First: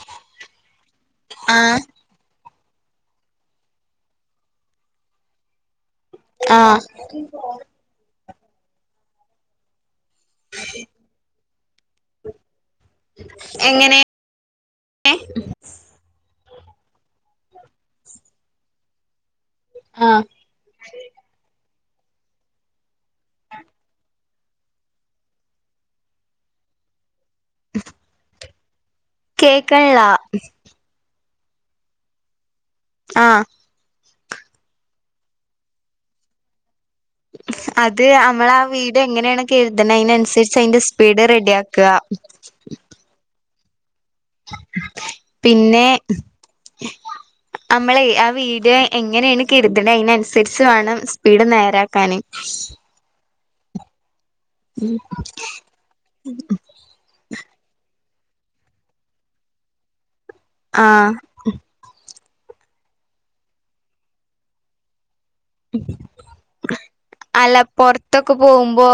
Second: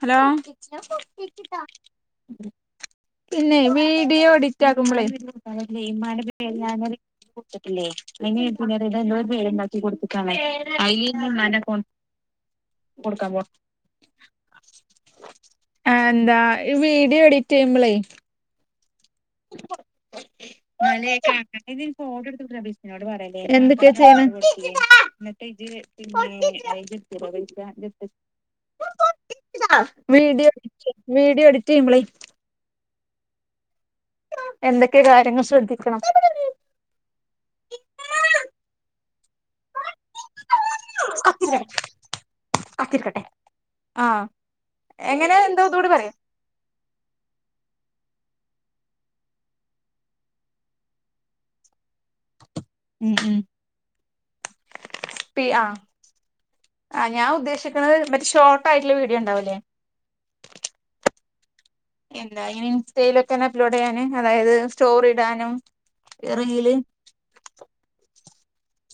Hello ആഹ് പിന്നെ video edit ആകുമ്പോളേ ന്റെ ആഹ് പേ പിന്നെ പുന എ പേര് ഉണ്ടാക്കി കൊടുത്തു മ്മാൻ്റെ കൊ കൊടുക്കാൻ പോ എങ്ങനെ ആ എന്താ വീഡിയോ എഡിറ്റ് ചെയ്യുമ്പോളേ അല്ല ആഹ് [unintelligible] [inaudible] [unintelligible] കേക്കണില്ല വീഡിയോ [inaudible] വീഡിയോ എഡിറ്റ് ചെയ്യുമ്പളെ ആഹ് എന്തൊക്കെ കാര്യങ്ങൾ ശ്രദ്ധിക്കണം അത് നമ്മള് ആ വീഡിയോ എങ്ങനെയാണ് കരുതണ് അതിനനുസരിച്ച് അതിന്റെ സ്പീഡ് റെഡി ആക്കുക ആഹ് എങ്ങനെയ എന്തോ പിന്നെ ഒന്ന്കൂടി പറയാം നമ്മളെ ആ വീഡിയോ എങ്ങനെയാണ് കരുതുന്നത് അതിനനുസരിച്ച് വേണം സ്പീഡ് നേരാക്കൻ ഉം ഉം പി ആ ആ ഞാൻ ഉദ്ദേശിക്കുന്നത് മറ്റ ഷോർട്ട് ആയിട്ടുള്ള വീഡിയോ ഉണ്ടാവല്ലേ ആഹ് എന്താ ഇനി ഇൻസ്റ്റയിലൽ ഒക്കെന്നെ അപ്ലോഡ് ചെയ്യാന് അതായത് സ്റ്റോറി ടാനും റീല് ത്തൊക്കെ പോകുമ്പോ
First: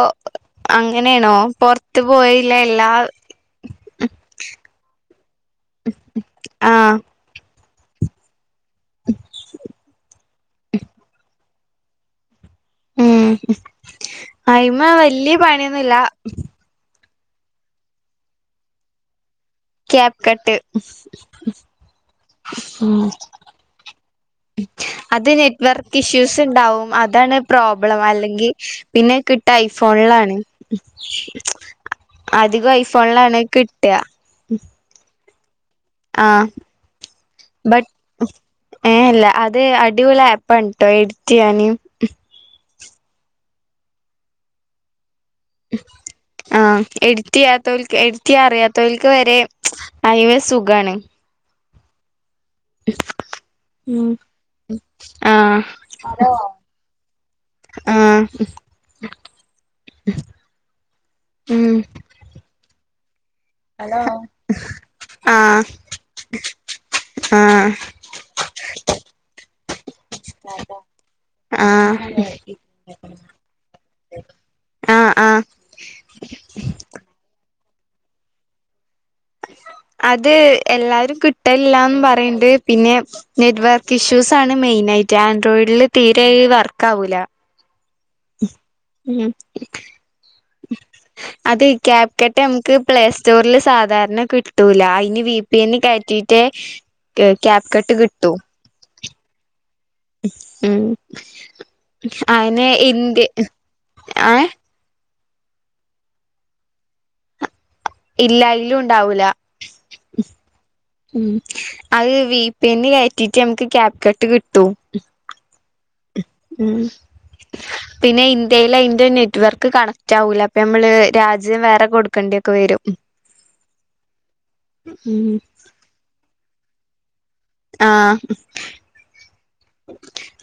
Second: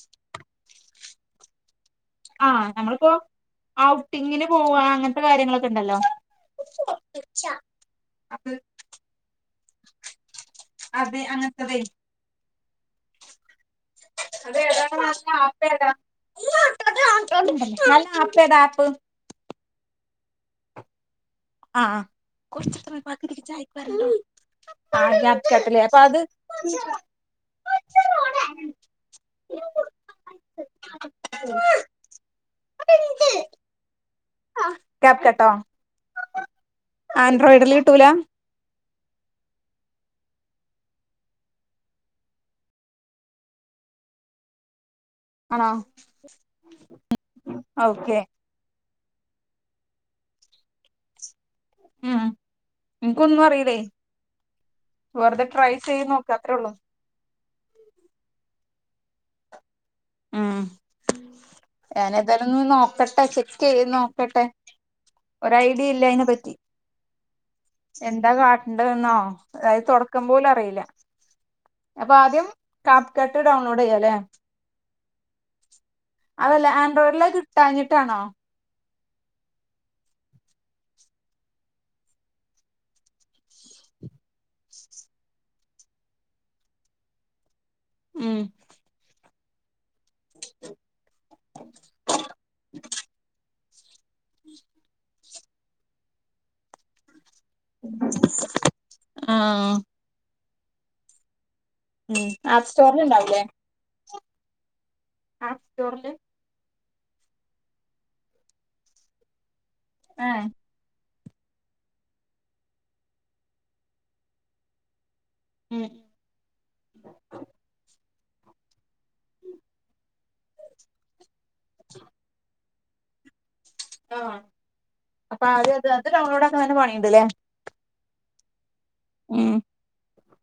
അങ്ങനെയാണോ പൊറത്ത് പോയില്ല ആഹ് എല്ലാ നമ്മളിപ്പോ ഔട്ടിങ്ങിന് പോവാ അങ്ങനത്തെ കാര്യങ്ങളൊക്കെ ഉണ്ടല്ലോ ആഹ് അത്. അതെ. അങ്ങൻത്തതെ മ്മ്. ഉം അയിമ അതേതാണ്. മാ വല്യ ആപ്പെതാ പണിയൊന്നുമില്ല നല്ല ആപ്പെതാ. ആപ്പ് കപ്പ്‌കട്ട് ആഹ കൊറച്ച അത് നെറ്റ്വർക്ക് ഇഷ്യൂസ് ണ്ടാവും അതാണ് പ്രോബ്ലം അല്ലെങ്കിൽ പിന്നെ കിട്ട ഐഫോൺ ളാണ്. അധികം ഐഫോണ്ലാണ് കിട്ട ഉം പ്പ്. കെട്ടോ. ആൻഡ്രോയിഡർല് കിട്ടൂല ഹേ, ഇല്ല. അത് അടിപൊളി ആപ്പാണ് ട്ടോ. എഡിറ്റ് യ്യാൻ ആണോ ഹ്. ആഹ,. എഡിറ്റ്യ്യാതോൽക് ഓക്കെ എഡിറ്റ് യ്യാ. അറിയാ തൊൽക്ക് വരേം അയേസുഖാണ് മ്മ്. ആ ൻക്ക് ഒന്നു അറിയിലേ. ഉം വെറുതെ ട്രൈ ചെയ് നോക അത്രേള്ളു ആഹ. ഹ്. ഹ് ഉം ഞാനേതായാലും. ന്ന് വന്ന് നോക്കട്ടെ ചെക് ത് നോക്കട്ടെ ഒര ആഹ് ഐഡി ഇല്ലയിനെ പറ്റി ആഹ് എന്താ കാട്ടണ്ടന്നോ. അഹ്. തോടക്ക പോലും അറിയില്ല അപ്പൊ ആഹ് ആദ്യം കാപ്പ്കട്ട്. ഡൗൺലോഡ് യ്യല്ലേ ആഹ് ആഹ് അതല്ല. ആൻഡ്രോയിഡിൽ. അഹ് കിട്ടാഞ്ഞിട്ടാണോ അത് എല്ലാരും കിട്ടല്ലാന്ന് പറയിണ്ട് പിന്നെ നെറ്റ്വർക്ക് ഇഷ്യൂ സ്സാണ്. മെയിൻ ആയിട്ട് ആൻഡ്രോയിഡില് തീരെ വർക്ക ആാവൂല ഉം ഉം അത് ക്യാപ്കട്ട്. മുക്ക് പ്ലേ സ്റ്റോറിൽ സാധാരണ കിട്ടൂല അയിന് വിപി. എന്ന് കയറ്റിറ്റെ കെ. ക്യാപ്. കട്ട് കിട്ടു ആഹആ മ്മ്.. ഹ്. ആപ്പ് അയിനെ സ്റ്റോറിൽ ഇന്തി ഹ്. ആഹേ ആ. സ്റ്റോർല് ഇല്ല അയിലു. ഉണ്ടാവൂല ആ, ഹേ ഉം അഹ്. വിപി. ന്. കെറ്റിട്ട്. നമക്ക് ക്യാപ് കട്ട് കിട്ടൂ ഉം മ്മ്. പിന്നെ. ഇന്ത്യയിലെ. അയ് ന്റെ നെറ്റ് വർക്ക്. കണക്റ്റാവൂല അപ്പനമ്മ്ള് രാജ്യം വേറെ കൊടുക്കണ്ടിയൊക്കെ വെരും ആ, അപ്പാദ്യത്. അത് ഡൗൺലോഡാക്കാൻന്നല്ല പണിണ്ട്ലേ ആഹ ഉം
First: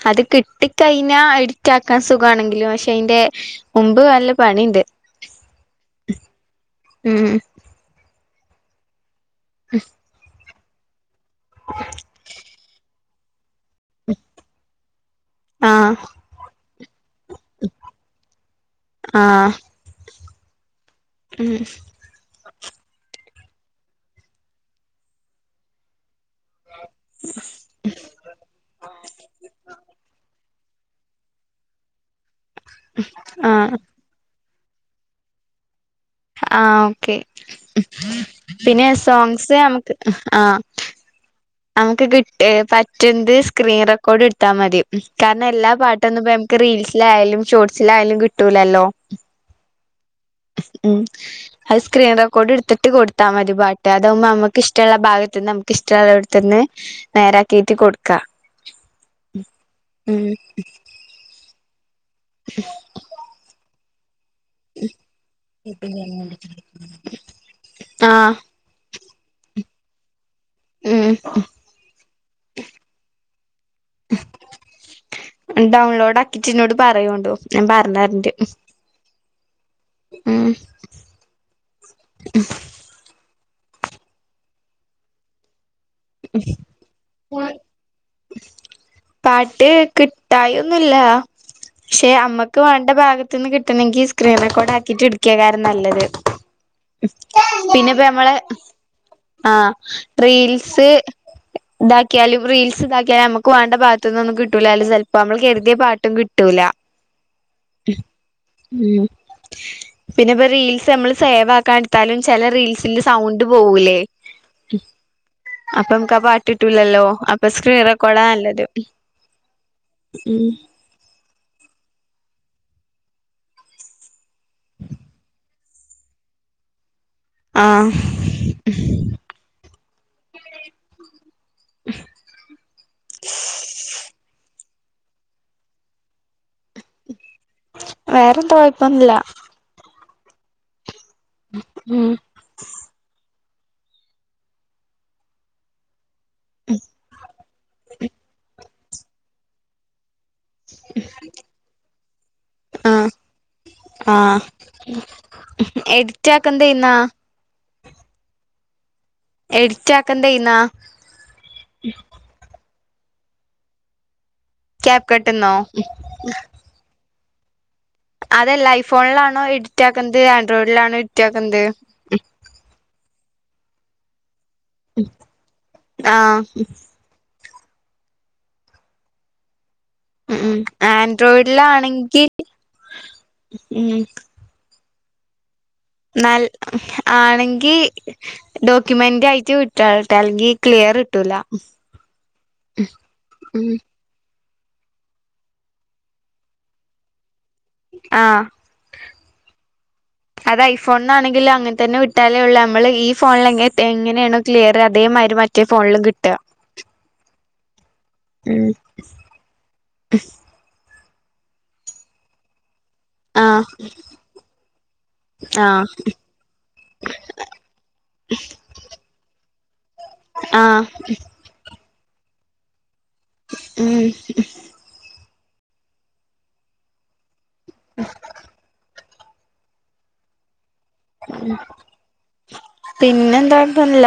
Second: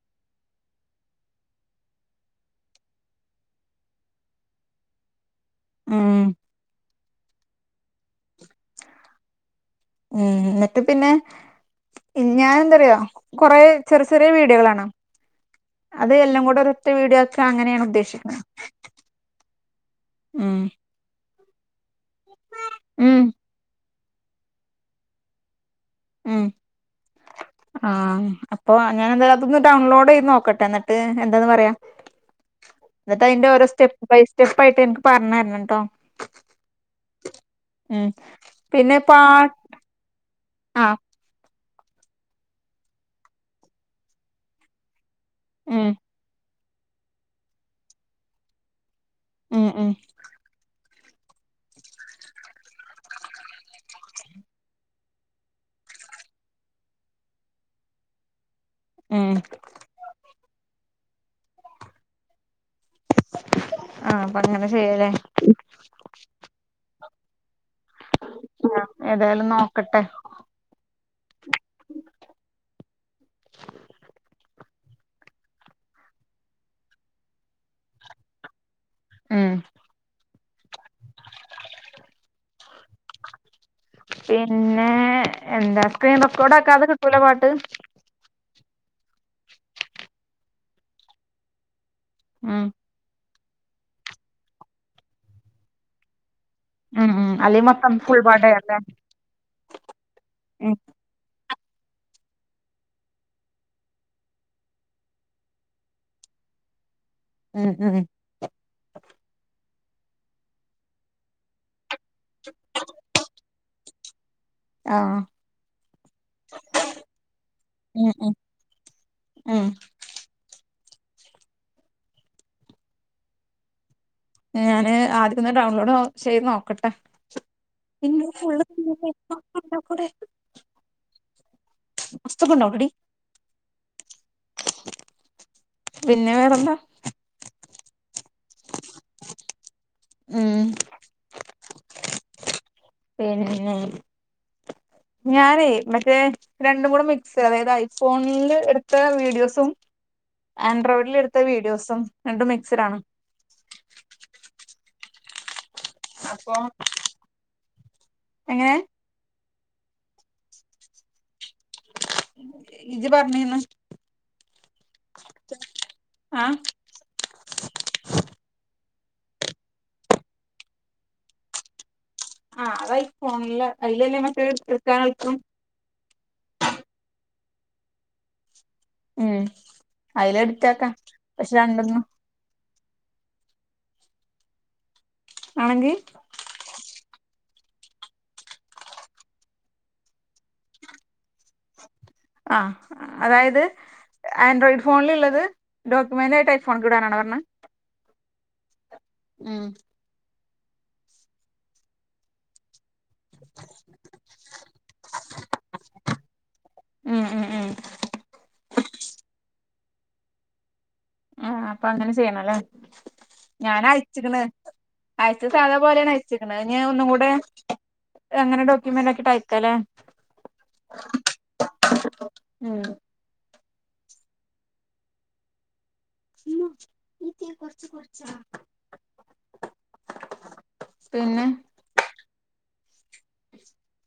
അത് കിട്ടി കയ്ഞ്ഞാ എഡിറ്റാക്കാസുഗാണെങ്കില് പഷേ അയ്ന്റെ മുമ്പ് വല്ല പണിണ്ട് ഉം മ്മ് മ്മ്ന്ന് ട്ട് പിന്നെ ഞാഎന്തറിയോ കൊറേ ചെറി ചെറിയ വീഡിയൊകളാണോ ആഹ് അത് എല്ലാംകൂടെ. ഒരൊറ്റ വീഡിയോ ക്ക അങ്ങനെണ് ഉദ്ദേശിക്ക്‌ണ്. മ്മ് ഹ്ഹ ഉം ഉം ആ അപ്പൊ അങ്ങനത് അതൊന്ന് ഡൗൺലോടെയ്ത് ന്നൊക്കട്ട് ട്ടെ എന്നട്ട് എന്തന്ന് പറയാം എന്നട്ട് അയ്ന്റെ ഓരോ ആഹ് സ്റ്റെപ്പയ് സ്റ്റെപ്പായ്ട്ട് എനിക്ക് പർണെരംട്ടോ ആഹ ഓക്കെ ഉം ഹ്മ്. പിന്നെ സോങ്സ് ന്നമ്ക്ക് ഹ ആ ആഹഅങ്ങ്ക്ക്‌ ക്കിട്ടേ എ പറ്റ്ന്ത് സ്ക്രീൻ റെക്കോടെടുത്താ മതി കാരണം എല്ലാ ഉം പാട്ടൊന്നും ഇപ്പന്നമ്ക്ക് റീൽസിലായ്ലും ഷോർട്സിലായ്ലും കിട്ടൂലല്ലോ മ് മ് ഉം അത് സ്ക്രീൻ റെക്കോട് ഇഡ്ത്ത്ട്ട് കൊടുത്താ മതി പാട്ട് അതാവുമ്പ ന്നമ്മക്ക് ഇഷ്ട്ടള്ള ഭാഗത്ത്ന്ന് ന്നമ്ക്ക് ഇഷ്ട്ടള്ള എട്ത് ത്തന്നെ നേരാക്കിറ്റ് കൊട്ക്ക ഉം മ് [inaudible] ആ അപ്പൊ അങ്ങനെ ചെയ്യലേ [unintelligible] ആഹ് ആ ഏതായാലും നോക്കട്ടെ മ് ഡൗൺലോഡാക്കിറ്റ് ഇന്നോട് പറയോണ്ടു ഞാൻ പറഞ്ഞര്ണ്ട് മ് മ് മ് പിന്നെ എന്താ സ്ക്രീൻ റെക്കോഡാക്കാതെ കിട്ടൂല പാട്ട് പാട്ട് കിട്ടായൊന്നില്ലാ പഷേ അമ്മക്ക് ഉം വേണ്ട ഭാഗത്ത് ത്ത്ന്ന് കിട്ടണങ്കി സ്ക്രീൻറെക്കോഡാക്കിട്ട് ഇട്ക്കേകാരം ന്നല്ലത് ഉം ഉം അല്ലെ മൊത്തം പിന്നെപ്പ ഫുൾ നമ്മള് പാട്ടല്ലേ ആഹ ട്രീൽസ് ഉം സ് ഇതാക്ക്യാലും റീൽസ് ഇതാക്ക്യാലും ന്നമുക്ക് വേണ്ട ഭാഗത്ത്ന്നൊന്നും കിട്ടൂല അയ്ല് സെൽപ്പോ നമ്മ്ള് കര് തിയ പാട്ടും കിട്ടൂല ഉം ഉം പിന്നപ്പ റീൽസ് നമ്മള് സേവാക്കാ എട്ത്താലും ച്ചെല റീൽസിന്റെ സൗണ്ട് പോവൂലേ ആഹ അപ്പമ്ക്ക്‌ ആ പാട്ട്ട്ടൂലല്ലോ അപ്പ സ്ക്രീൻ ഉം റെക്കോഡാ ഉം ന്നല്ലത് ഉം ഞാന് ആദ്യം ഒന്ന് ഡൗൺലോഡ് ഓ ചെയ്ത് നോക്കട്ടെ ആഹ് പിന്നെ ഫുള്ള് [unintelligible] കൂടെ പുസ്തക്ണ്ടോ ഓൾറെഡി പിന്നെ വേറെന്താ വേറെന്ത കൊഴപ്പൊന്നില്ല മ് മ് പിന്നെ ഞാനേ മറ്റേ രണ്ടും കൂടെ മിക്സ് അതായത് ഐഫോൺല് എടുത്ത വീഡിയോസും ആൻഡ്രോയ്ട്ല് ഇടുത്ത വീഡിയോസും രണ്ടും മിക്സിഡാണ് ആഹ് ആഹ് എഡിറ്റ് ആക്കന്തെന്നാ എങ്ങനെ എഡിറ്റ ആക്കന്തേന്നാ ഇജ്ജ് പറഞ്ഞീന്ന് ക്യാപ്പ്കട്ട്ന്നോ ആഹ് ഐഫോണിലാണോ എഡിറ്റാക്കുന്ത് ആൻഡ്രോയിഡിലാണോ എഡിറ്റാക്കുന്ത് ആ അത് ഐഫോൺലാ അയിൽല്ലല്ലേ മറ്റ ആ മ് ഉം ആൻഡ്രോയിഡിലാണെങ്കിൽ മ് ആണെങ്കി നൽ ആണെങ്ക ക്കി ഡോക്യമെന്റായിട്ട് വിട്ടോളാട്ടാ ല്ലെങ്കിൽ ക്ലിയർ കിട്ടൂല ആ അതായത് ഉം ആൻഡ്രോയിഡ് ഫോണില്ള്ളത് ഡോക്യുമെന്റായിട്ട് ഐ ഫോൺക് ഇടാനാണോ പറഞ്ഞത് ആ ഉം അത് ഐ ഫോൺന്നാണെങ്കിലും അങ്ങൻതന്നെ വിട്ടാലേ ഉള്ളൂ അമ്മള് ഈ ഫോണില് എങ്ങ എങ്ങനെയണോ ക്ലിയർ അതേ മറ്റേ ഫോണിലും കിട്ടുക. ഉം ഉം ഉം ആ അപ്പ അങ്ങനെ ചെയ്യണല്ലേ ആഹ് ഞാൻ അയച്ച്ക്കണ്. അയച്ച സാധാ ആഹ് പോലെയാണ് അയച്ചിക്ക്ണത്. അത് ഞാൻ ഒന്നും കൂടെ എങ്ങനെ ഡോക്യുമെന്റ് ആക്കിട്ടയക്കാല്ലേ? ആ ഉം ഉം. [unintelligible] പിന്നെ പിന്നെ എന്താ [unintelligible] അല്ല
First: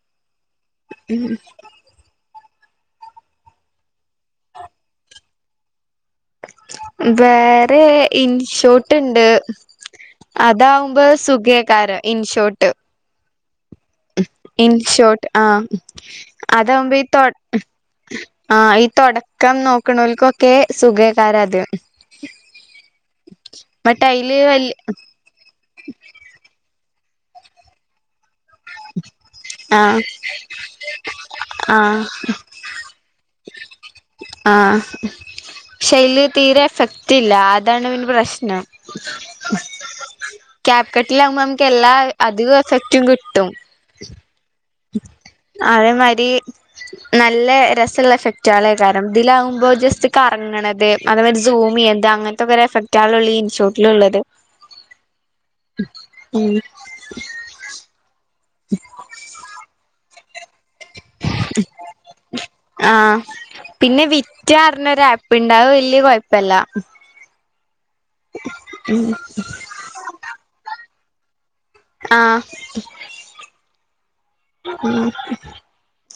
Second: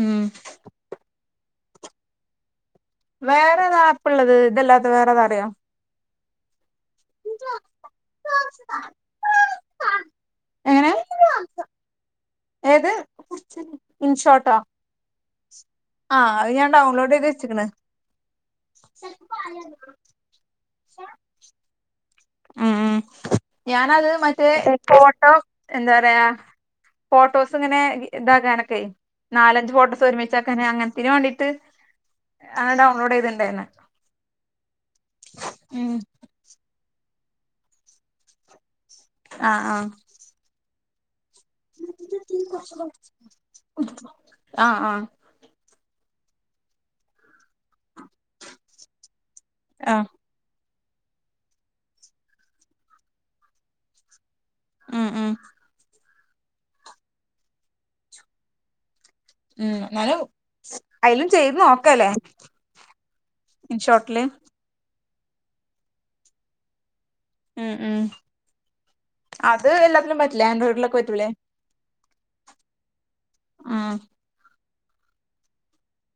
ഉം [unintelligible] വേറെ ഏതാപ്പ്ള്ളത് ഇതെല്ലാത്ത വേറെതാറിയോ? വേറെ ഇൻഷോട്ട്ണ്ട്. എങ്ങനെ അതാവുമ്പോ സുഖേകാര ഇൻഷോട് ഏത്? ഇൻഷോട്ടോ ഇൻ ഷോട്ട് ആ ആഹ് അത് ഞാൻ അതാകുമ്പോ ഈ ഡൗൺലോഡ് തൊ ചെയ്ത് വെച്ച്ക്ക്ണ് ആ ഈ തൊടക്കം നോക്ക്ണോൽക്കൊക്കെ സുഖാകാരാത് ഉം. ഞാനത് അയില് മറ്റേ വല്യ ഫോട്ടോ എന്താറയാ ഫോട്ടോസ് ഇങ്ങനെ ഇതാക്കാനൊക്കെ നാലഞ്ച് ആഹ് ഫോട്ടോസ് ഒരുമിച്ചാക്കാനെ അങ്ങനെത്തേന് വേണ്ടിട്ട് ആഹ് ആഡൗൺലോഡ് ചെയ്തിണ്ടായിരുന്നു. ആ ഉം ക്ഷെയ്ല് തീരെ എഫക്റ്റ് ഇല്ല. അതാണ് പിന്നെ പ്രശ്നം. ആഹ് ക ലമ്പോ നമുക്ക് എല്ലാ അധിക എഫക്റ്റും കിട്ടും. ആഹ് ആഹ് ആഹ് അതേമാരി നല്ല രസ ള്ളഫക്റ്റാളെകാരം ഇതിലാവുമ്പോ ആഹ് ജസ്റ്റ് കറങ്ങണ അതേഅതമറ്റ സൂമിയ്താ അങ്ങനത്തെക്കരെഫക്റ്റാ ഈ ഇൻസ്റ്റിറ്റ്യൂട്ടില്ള്ളത്. ഉം ഉം ഉം ഉം എന്നാലും അയ്ലും ചെയ്ത് നോക്കല്ലേ ആ പിന്നെ ഇൻഷോട്ടില് വിറ്ററഞ്ഞ രാപ്പ് പ്പ്ണ്ട്. അത് വല്യ കുഴപ്പമില്ല. ഉം ഉം ആ ആഹ് ഉം.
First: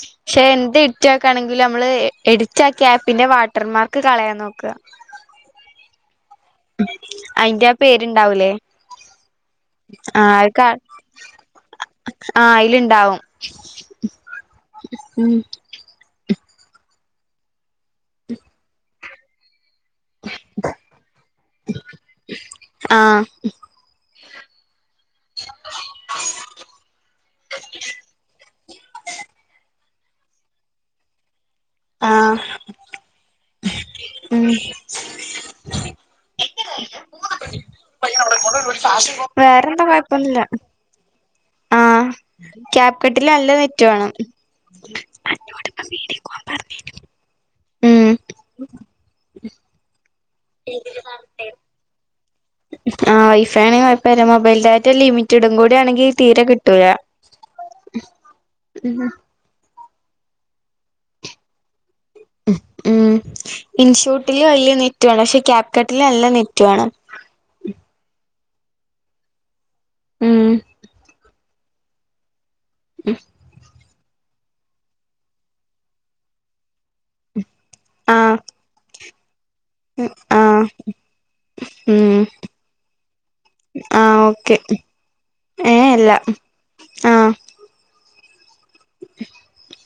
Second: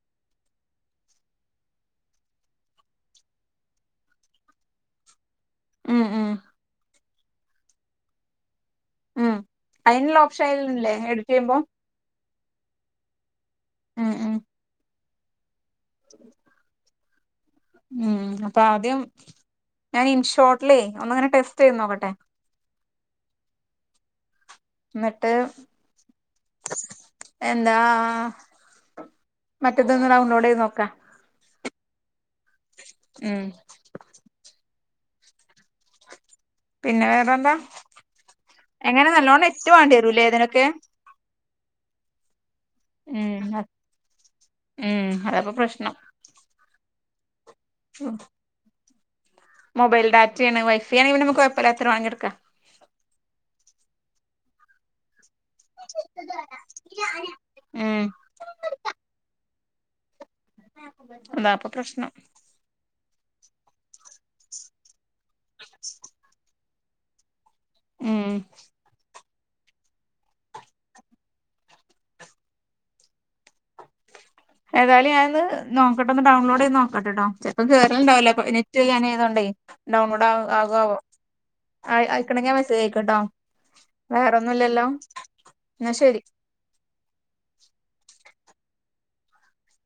പക്ഷെ എന്ത് എഡിറ്റിക്കാണെങ്കിലും നമ്മള് എഡിറ്റാ ക്യാപ്പിന്റെ വാട്ടർമാർക്ക് കളയാൻ നോക്കുക. ഉം ഉം അയിന്റെ ആ പേരുണ്ടാവൂലേ? ഉം. അതിനുള്ള ഓപ്ഷൻ ഇല്ലേ എഡിറ്റ് ചെയ്യുമ്പോ? ആ അതിലുണ്ടാവും. ഉം. ഉം. ഉം ഉം. അപ്പൊ ആദ്യം ഞാൻ ഇൻഷോർട്ടിലെ ഒന്നങ്ങനെ ടെസ്റ്റ് ചെയ്ത് നോക്കട്ടെ. ആ എന്നിട്ട്? എന്താ? റ്റേത് ഒന്ന് ഡൗൺലോഡ് ചെയ്ത് നോക്കാം. ആ ഉം ഉം പിന്നെ വേറെന്താ എങ്ങനെ നല്ലോണം നെറ്റ് വേറെണ്ട വേണ്ടി വരൂലേ കൊഴപ്പൊന്നില്ല ഇതിനൊക്കെ ആ ക്യാപ്കട്ടിൽ ഉം നല്ല അ നെറ്റ വേന്നം ഉം അതപ്പൊ [unintelligible] ആ മൊബൈൽ ഡാറ്റിയണ് വൈഫൈ ആണെങ്കിൽ നമുക്ക് കൊയപ്പല്ലാത്രും വാങ്ങിടുക്കാം ആ വൈഫൈ ആണ മൊബൈൽ ഡാറ്റ ലിമി ചറ്റിടും കൂടിയ ആണെങ്കി തീരെ കിട്ടൂയാ ഉം അതാപ്പൊ പ്രശ്നം ഉം ഇൻഷൂട്ടില് വലിയ നെറ്റ് ആണ് പക്ഷെ ക്യാപ്കട്ടില് നല്ല നെറ്റ് റ്റാണ് ഉം ഉം ഉ ഏതായും ഞാനന്ന് നോക്കട്ടൊന്ന് ഡൗൺലോഡ് ചെയ്ത് നോക്കട്ടെട്ടോ ചെപ്പോം കേറണ്ടാവല്ലോ ആഹ് നെറ്റ് ഞൻ ഏതണ്ട് ഡൗൺലോഡ് ആ ആഹ് ആക ആ ഉം ആയിക്കണമെങ്ക മെസ്സേജ് ആയക്കോട്ടോ ആഹ് വേറെ ഓക്കെ ഒന്നുംല്ലല്ലോ ഏഹ് എന്നാ അല്ല ശരി ആഹ് [unintelligible]